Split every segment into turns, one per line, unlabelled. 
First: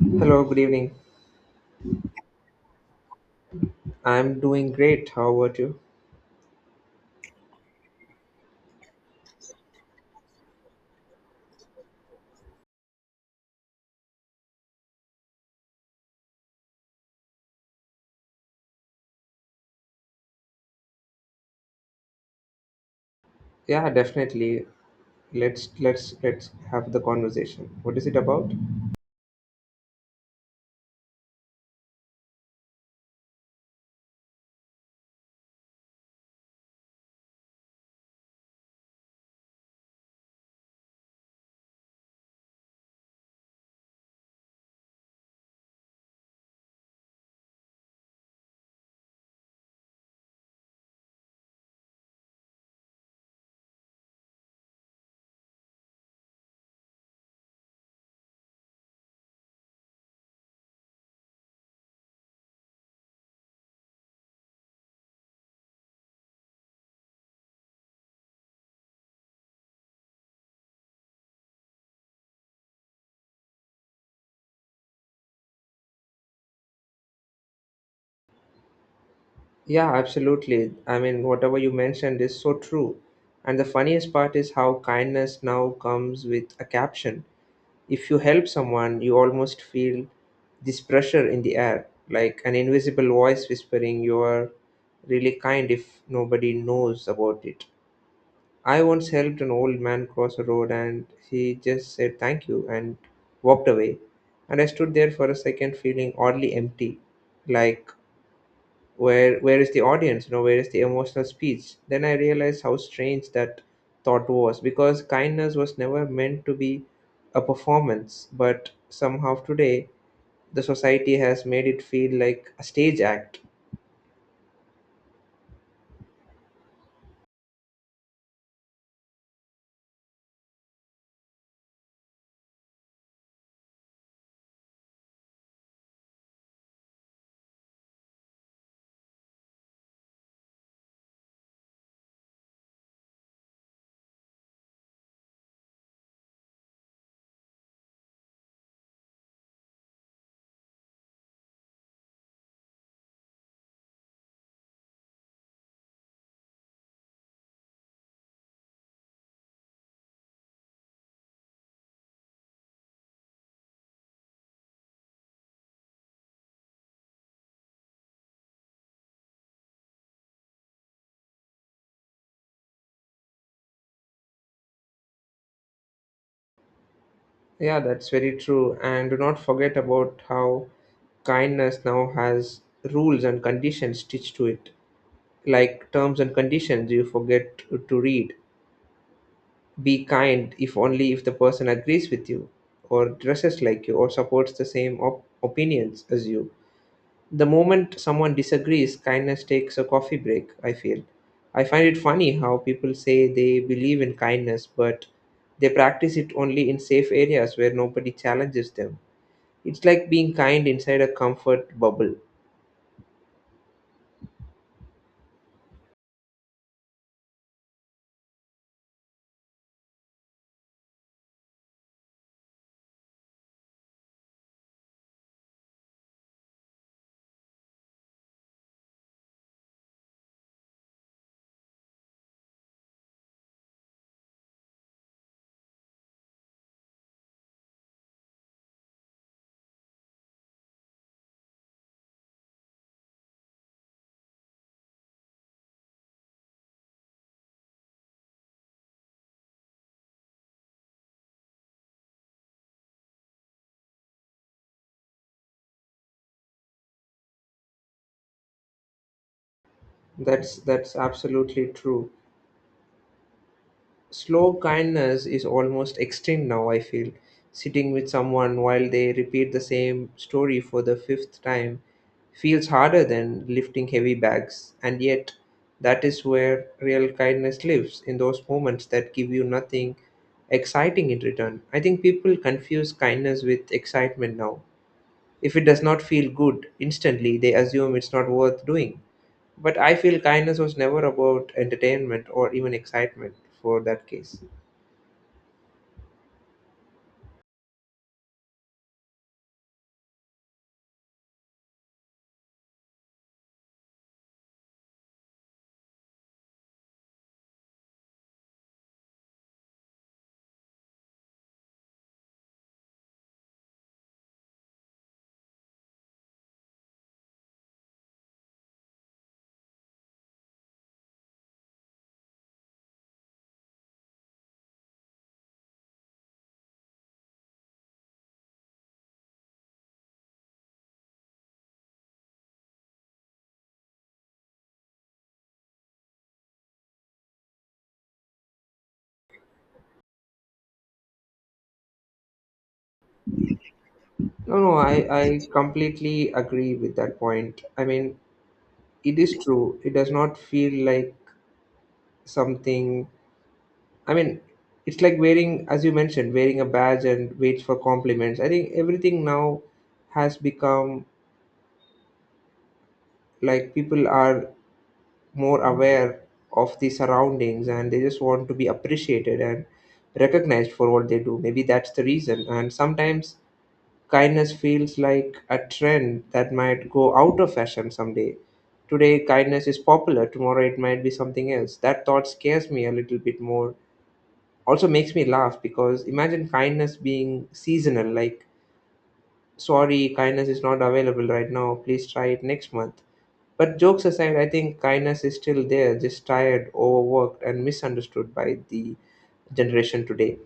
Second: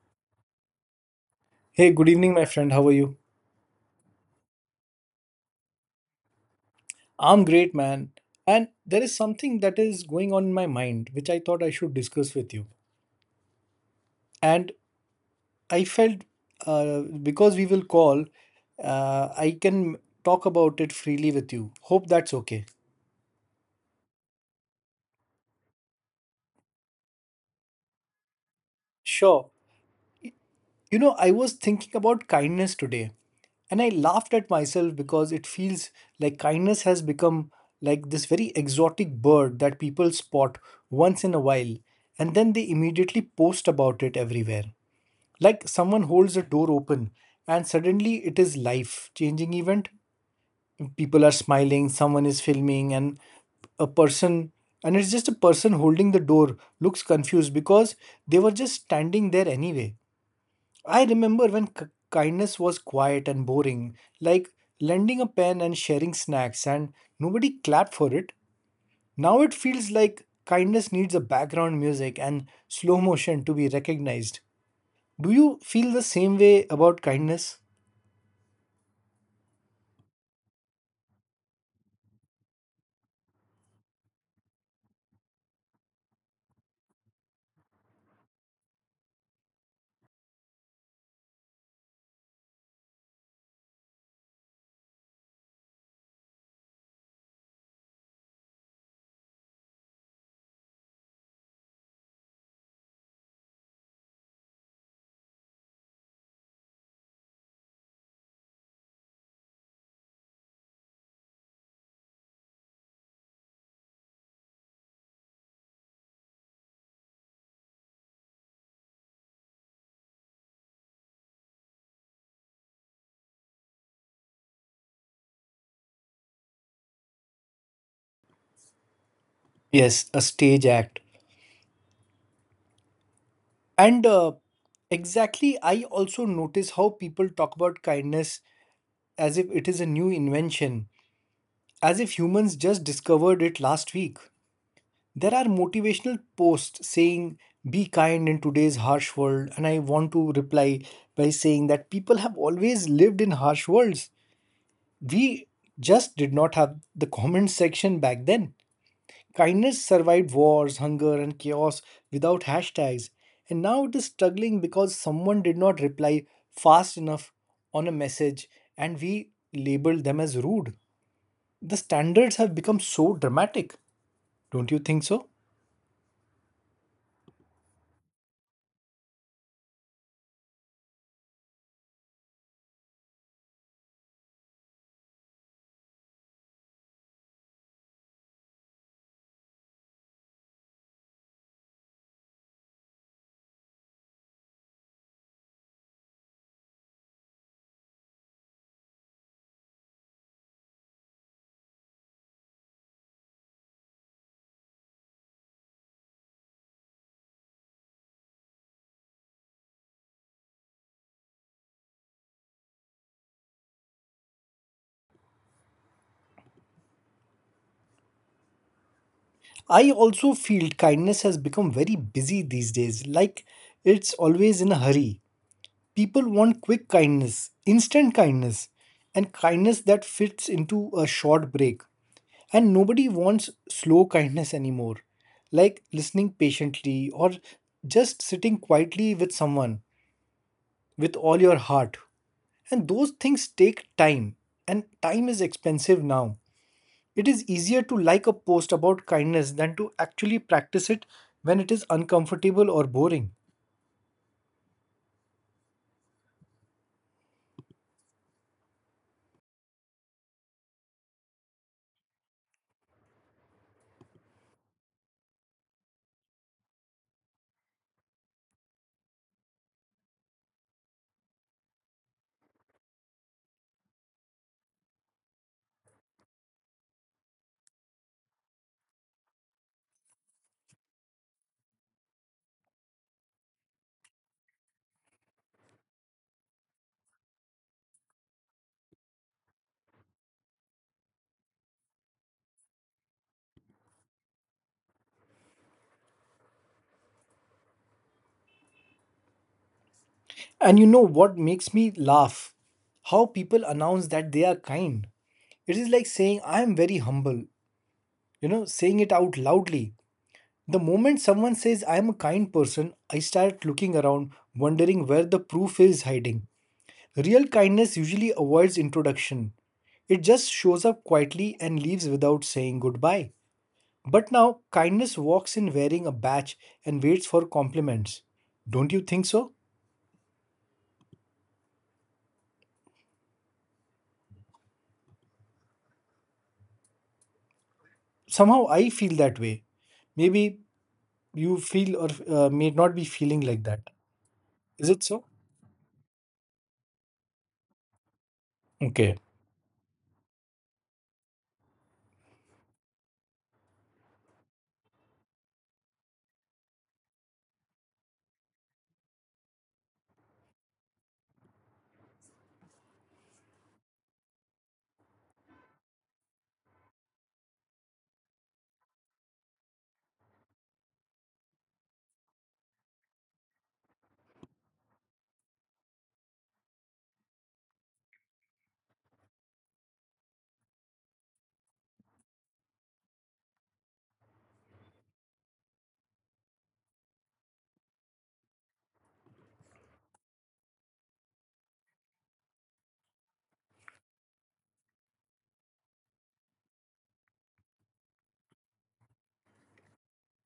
Hello, good evening.
Hey, good evening, my friend. How are you?
I'm doing great. How about you?
I'm great, man. And there is something that is going on in my mind, which I thought I should discuss with you. And I felt, because we will call, I can talk about it freely with you. Hope that's okay.
Yeah, definitely. Let's have the conversation. What is it about?
Sure. You know, I was thinking about kindness today and I laughed at myself because it feels like kindness has become like this very exotic bird that people spot once in a while and then they immediately post about it everywhere. Like someone holds a door open and suddenly it is life changing event. People are smiling, someone is filming and a person and it's just a person holding the door looks confused because they were just standing there anyway. I remember when kindness was quiet and boring, like lending a pen and sharing snacks, and nobody clapped for it. Now it feels like kindness needs a background music and slow motion to be recognized. Do you feel the same way about kindness?
Yeah, absolutely. I mean, whatever you mentioned is so true. And the funniest part is how kindness now comes with a caption. If you help someone, you almost feel this pressure in the air, like an invisible voice whispering you are really kind if nobody knows about it. I once helped an old man cross a road and he just said thank you and walked away. And I stood there for a second feeling oddly empty. Like where is the audience? You know, where is the emotional speech? Then I realized how strange that thought was because kindness was never meant to be a performance, but somehow today the society has made it feel like a stage act.
Yes, a stage act. And exactly, I also notice how people talk about kindness as if it is a new invention, as if humans just discovered it last week. There are motivational posts saying, be kind in today's harsh world. And I want to reply by saying that people have always lived in harsh worlds. We just did not have the comment section back then. Kindness survived wars, hunger, and chaos without hashtags. And now it is struggling because someone did not reply fast enough on a message and we labeled them as rude. The standards have become so dramatic. Don't you think so?
Yeah, that's very true. And do not forget about how kindness now has rules and conditions stitched to it. Like terms and conditions you forget to read. Be kind if only if the person agrees with you, or dresses like you, or supports the same opinions as you. The moment someone disagrees, kindness takes a coffee break, I feel. I find it funny how people say they believe in kindness, but they practice it only in safe areas where nobody challenges them. It's like being kind inside a comfort bubble.
I also feel kindness has become very busy these days, like it's always in a hurry. People want quick kindness, instant kindness, and kindness that fits into a short break. And nobody wants slow kindness anymore, like listening patiently or just sitting quietly with someone with all your heart. And those things take time, and time is expensive now. It is easier to like a post about kindness than to actually practice it when it is uncomfortable or boring.
That's absolutely true. Slow kindness is almost extinct now, I feel. Sitting with someone while they repeat the same story for the fifth time feels harder than lifting heavy bags, and yet that is where real kindness lives, in those moments that give you nothing exciting in return. I think people confuse kindness with excitement now. If it does not feel good instantly, they assume it's not worth doing. But I feel kindness was never about entertainment or even excitement for that case.
And you know what makes me laugh? How people announce that they are kind. It is like saying, I am very humble, you know, saying it out loudly. The moment someone says, I am a kind person, I start looking around, wondering where the proof is hiding. Real kindness usually avoids introduction, it just shows up quietly and leaves without saying goodbye. But now kindness walks in wearing a badge and waits for compliments. Don't you think so? Somehow I feel that way. Maybe you feel or may not be feeling like that.
No, no,
Is
I,
it so?
I completely agree with that point. I mean,
Okay.
it is true. It does not feel like something. I mean, it's like wearing, as you mentioned, wearing a badge and waits for compliments. I think everything now has become like people are more aware of the surroundings and they just want to be appreciated and recognized for what they do. Maybe that's the reason. And sometimes kindness feels like a trend that might go out of fashion someday. Today, kindness is popular, tomorrow, it might be something else. That thought scares me a little bit more. Also, makes me laugh because imagine kindness being seasonal like, sorry, kindness is not available right now, please try it next month. But jokes aside, I think kindness is still there, just tired, overworked, and misunderstood by the generation today.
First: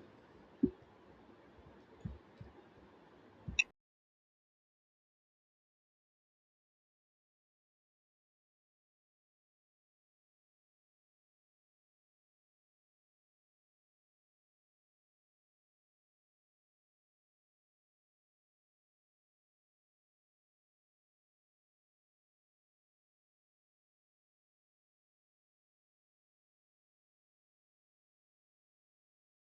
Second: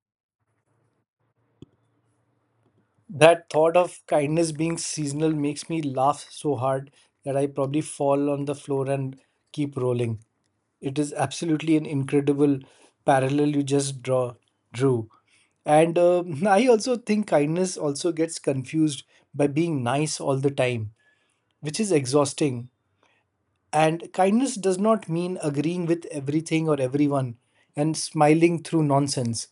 That thought of kindness being seasonal makes me laugh so hard that I probably fall on the floor and keep rolling. It is absolutely an incredible parallel you just drew. And I also think kindness also gets confused by being nice all the time, which is exhausting and kindness does not mean agreeing with everything or everyone and smiling through nonsense.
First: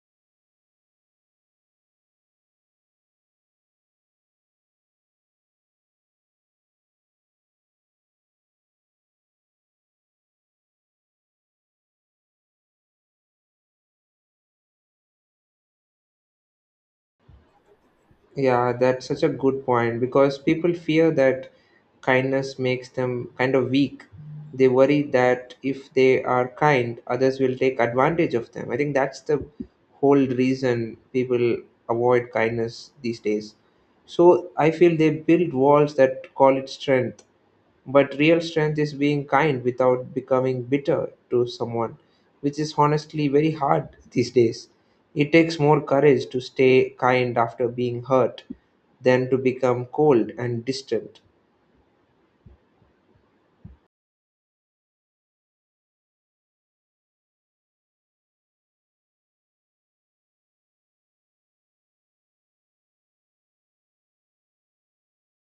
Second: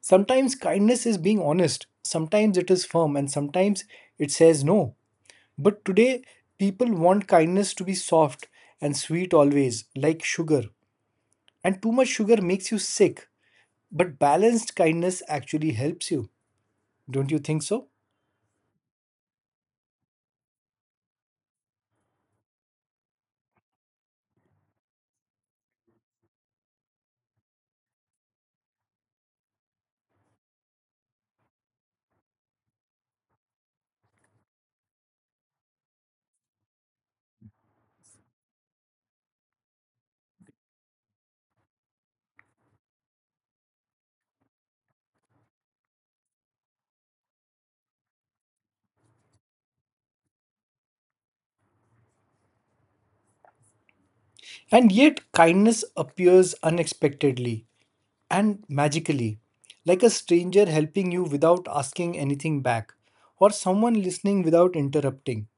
Sometimes kindness is being honest, sometimes it is firm, and sometimes it says no. But today, people want kindness to be soft and sweet always, like sugar. And too much sugar makes you sick, but balanced kindness actually helps you. Don't you think so?
Yeah, that's such a good point because people fear that kindness makes them kind of weak. They worry that if they are kind, others will take advantage of them. I think that's the whole reason people avoid kindness these days. So I feel they build walls that call it strength, but real strength is being kind without becoming bitter to someone, which is honestly very hard these days. It takes more courage to stay kind after being hurt than to become cold and distant.
And yet, kindness appears unexpectedly and magically, like a stranger helping you without asking anything back, or someone listening without interrupting.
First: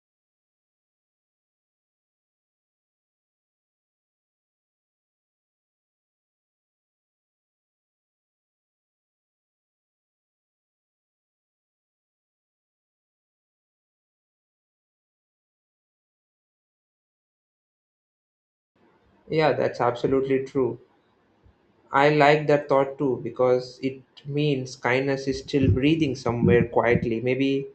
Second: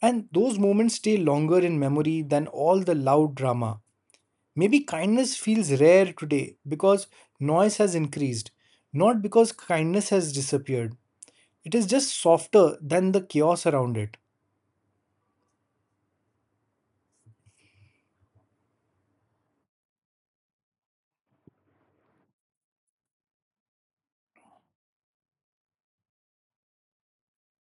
And those moments stay longer in memory than all the loud drama. Maybe kindness feels rare today because noise has increased, not because kindness has disappeared. It is just softer than the chaos around it.
Yeah, that's absolutely true. I like that thought too because it means kindness is still breathing somewhere quietly. Maybe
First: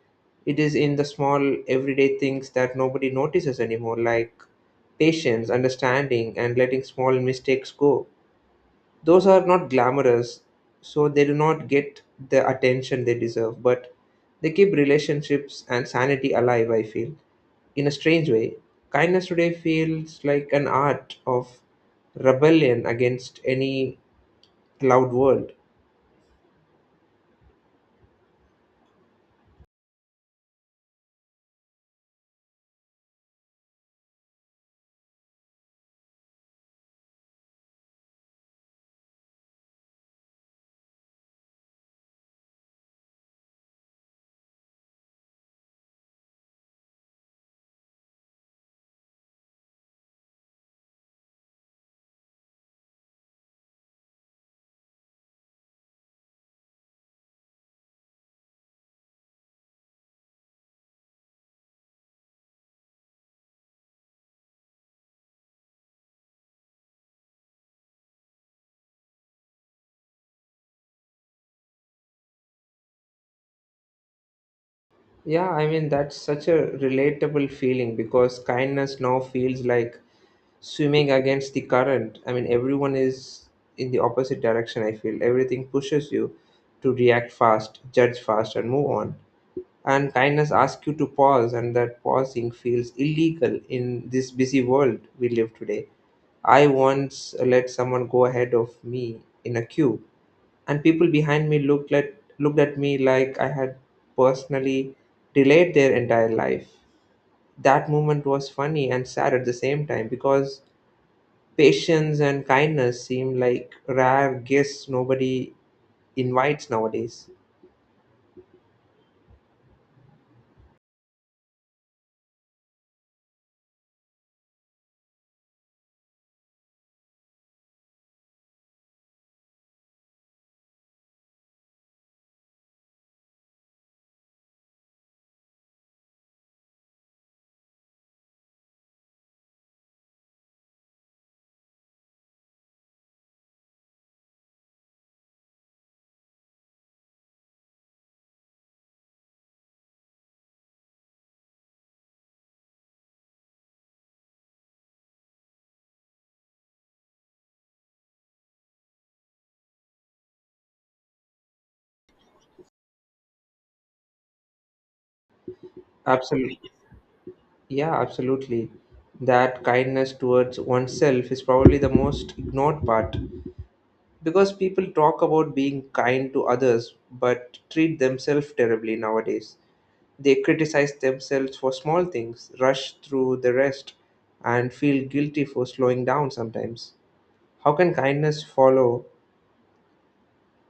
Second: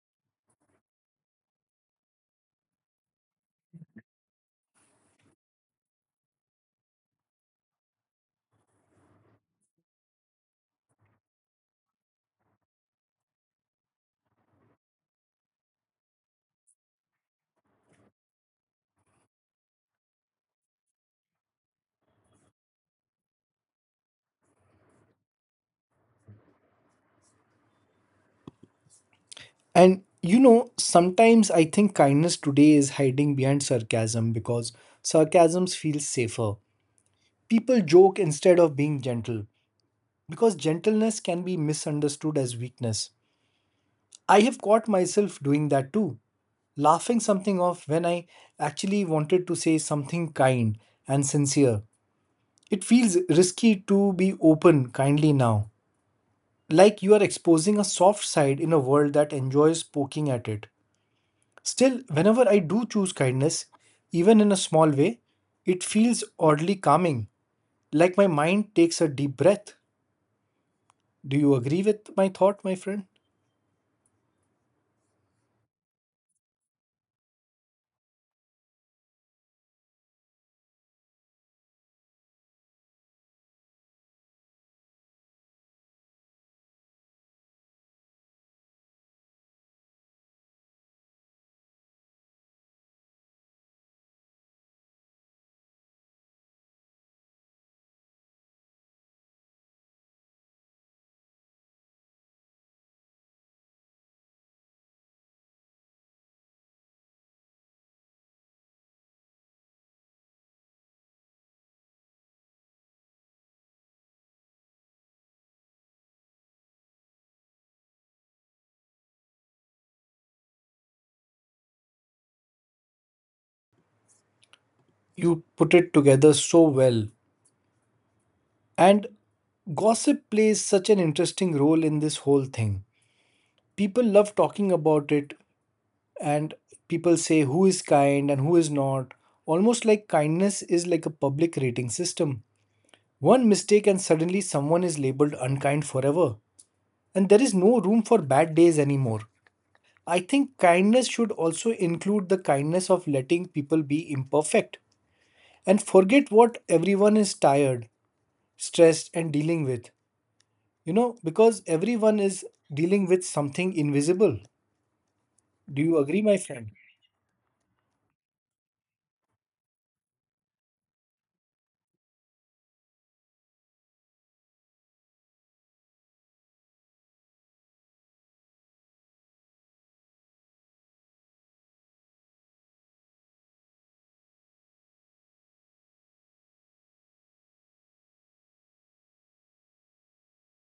it is in the small everyday things that nobody notices anymore, like patience, understanding, and letting small mistakes go. Those are not glamorous, so they do not get the attention they deserve, but they keep relationships and sanity alive, I feel. In a strange way, kindness today feels like an art of rebellion against any loud world.
And you know, sometimes I think kindness today is hiding behind sarcasm because sarcasms feel safer. People joke instead of being gentle because gentleness can be misunderstood as weakness. I have caught myself doing that too, laughing something off when I actually wanted to say something kind and sincere. It feels risky to be open kindly now, like you are exposing a soft side in a world that enjoys poking at it. Still, whenever I do choose kindness, even in a small way, it feels oddly calming, like my mind takes a deep breath. Do you agree with my thought, my friend?
Yeah, I mean, that's such a relatable feeling because kindness now feels like swimming against the current. I mean, everyone is in the opposite direction, I feel. Everything pushes you to react fast, judge fast, and move on. And kindness asks you to pause, and that pausing feels illegal in this busy world we live today. I once let someone go ahead of me in a queue and people behind me looked at me like I had personally delayed their entire life. That moment was funny and sad at the same time because patience and kindness seem like rare gifts nobody invites nowadays.
You put it together so well. And gossip plays such an interesting role in this whole thing. People love talking about it, and people say who is kind and who is not. Almost like kindness is like a public rating system. One mistake, and suddenly someone is labeled unkind forever. And there is no room for bad days anymore. I think kindness should also include the kindness of letting people be imperfect and forget what everyone is tired, stressed, and dealing with. You know, because everyone is dealing with something invisible. Do you agree, my
Absolutely.
friend?
Yeah, absolutely. That kindness towards oneself is probably the most ignored part because people talk about being kind to others but treat themselves terribly nowadays. They criticize themselves for small things, rush through the rest, and feel guilty for slowing down sometimes. How can kindness follow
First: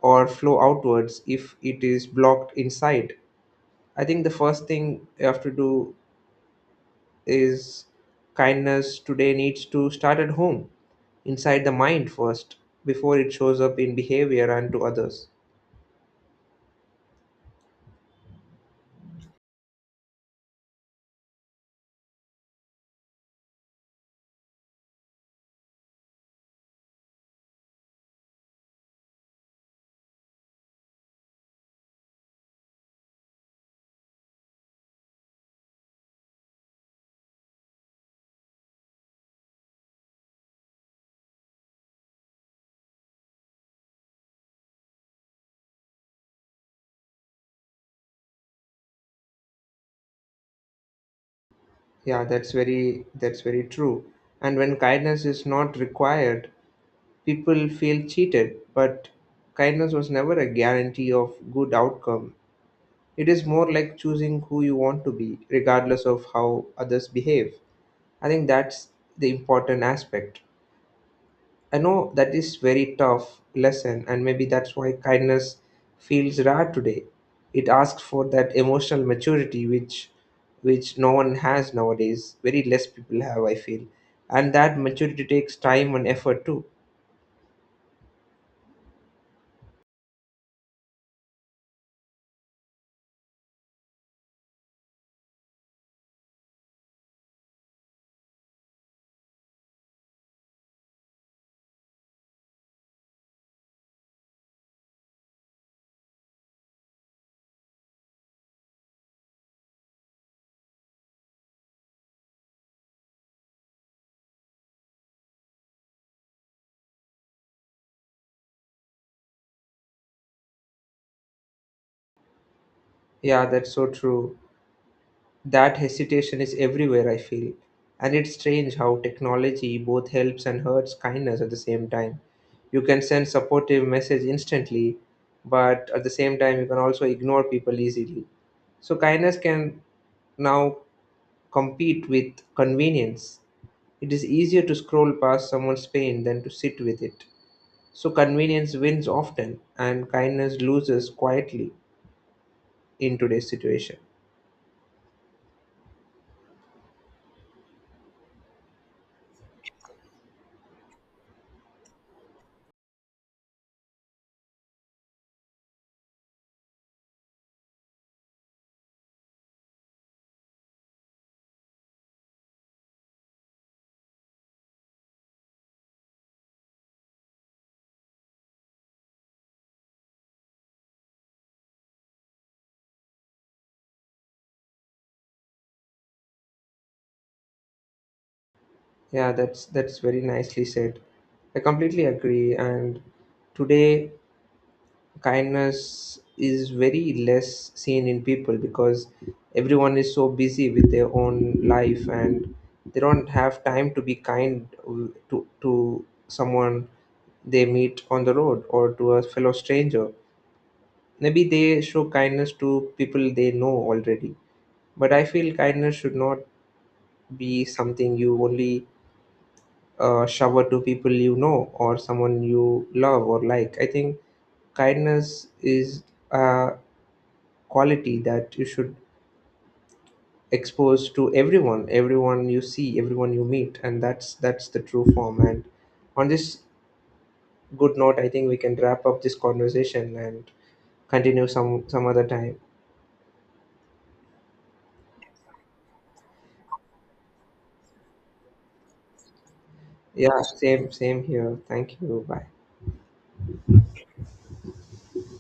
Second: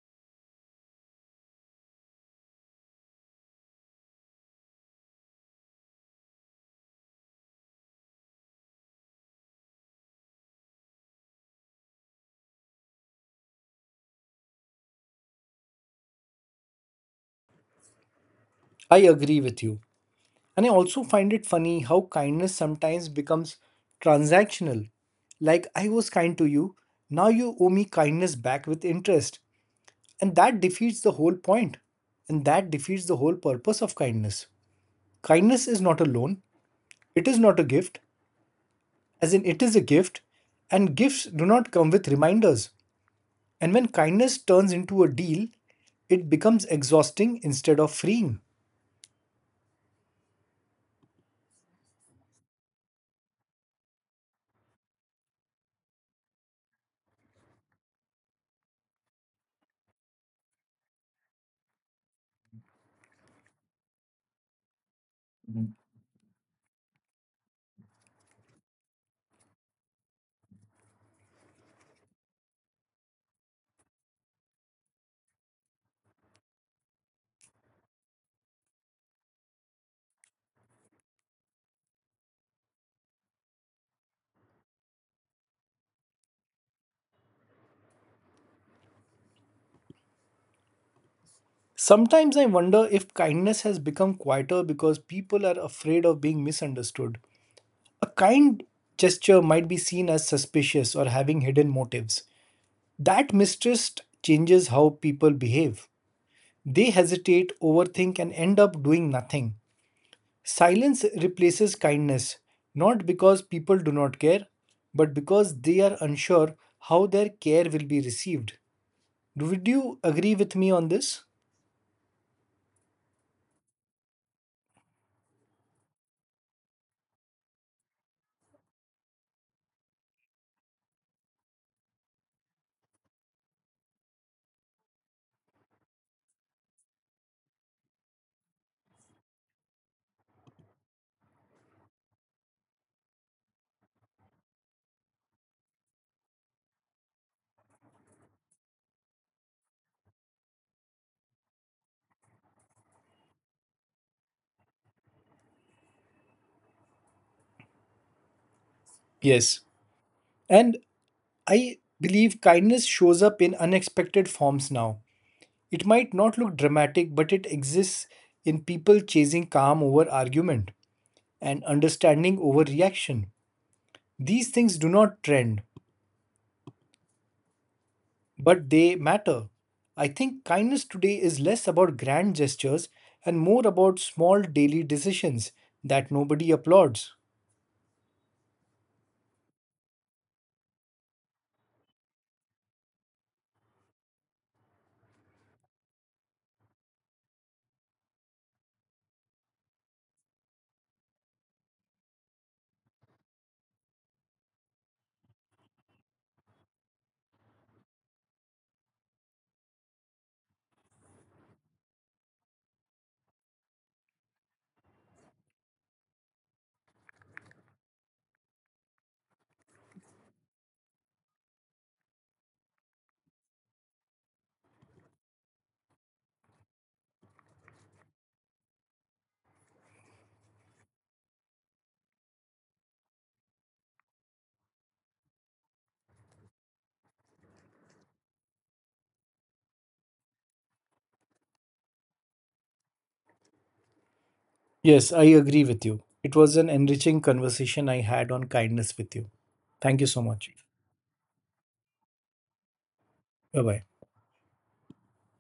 or flow outwards if it is blocked inside? I think the first thing you have to do is kindness today needs to start at home, inside the mind first, before it shows up in behavior and to others.
I agree with you. And I also find it funny how kindness sometimes becomes transactional. Like, I was kind to you, now you owe me kindness back with interest. And that defeats the whole point. And that defeats the whole purpose of kindness. Kindness is not a loan, it is not a gift, as in it is a gift, and gifts do not come with reminders. And when kindness turns into a deal, it becomes exhausting instead of freeing.
That's very true. And when kindness is not required, people feel cheated, but kindness was never a guarantee of good outcome. It is more like choosing who you want to be, regardless of how others behave. I think that's the important aspect. I know that is very tough lesson, and maybe that's why kindness feels rare today. It asks for that emotional maturity, which no one has nowadays. Very less people have, I feel, and that maturity takes time and effort too.
Sometimes I wonder if kindness has become quieter because people are afraid of being misunderstood. A kind gesture might be seen as suspicious or having hidden motives. That mistrust changes how people behave. They hesitate, overthink, and end up doing nothing. Silence replaces kindness, not because people do not care, but because they are unsure how their care will be received. Would you agree with me on this?
Yeah, that's so true. That hesitation is everywhere, I feel. And it's strange how technology both helps and hurts kindness at the same time. You can send supportive message instantly, but at the same time you can also ignore people easily. So kindness can now compete with convenience. It is easier to scroll past someone's pain than to sit with it. So convenience wins often and kindness loses quietly in today's situation.
Yes. And I believe kindness shows up in unexpected forms now. It might not look dramatic, but it exists in people chasing calm over argument and understanding over reaction. These things do not trend, but they matter. I think kindness today is less about grand gestures and more about small daily decisions that nobody applauds.
Yeah, that's very nicely said. I completely agree. And today, kindness is very less seen in people because everyone is so busy with their own life and they don't have time to be kind to someone they meet on the road or to a fellow stranger. Maybe they show kindness to people they know already. But I feel kindness should not be something you only shower to people you know or someone you love or like. I think kindness is a quality that you should expose to everyone, everyone you see, everyone you meet, and that's the true form. And on this good note, I think we can wrap up this conversation and continue some other time.
Yes, I agree with you. It was an enriching conversation I had on kindness with you. Thank you so
Yeah,
much.
same same here. Thank you. Bye.
Bye bye.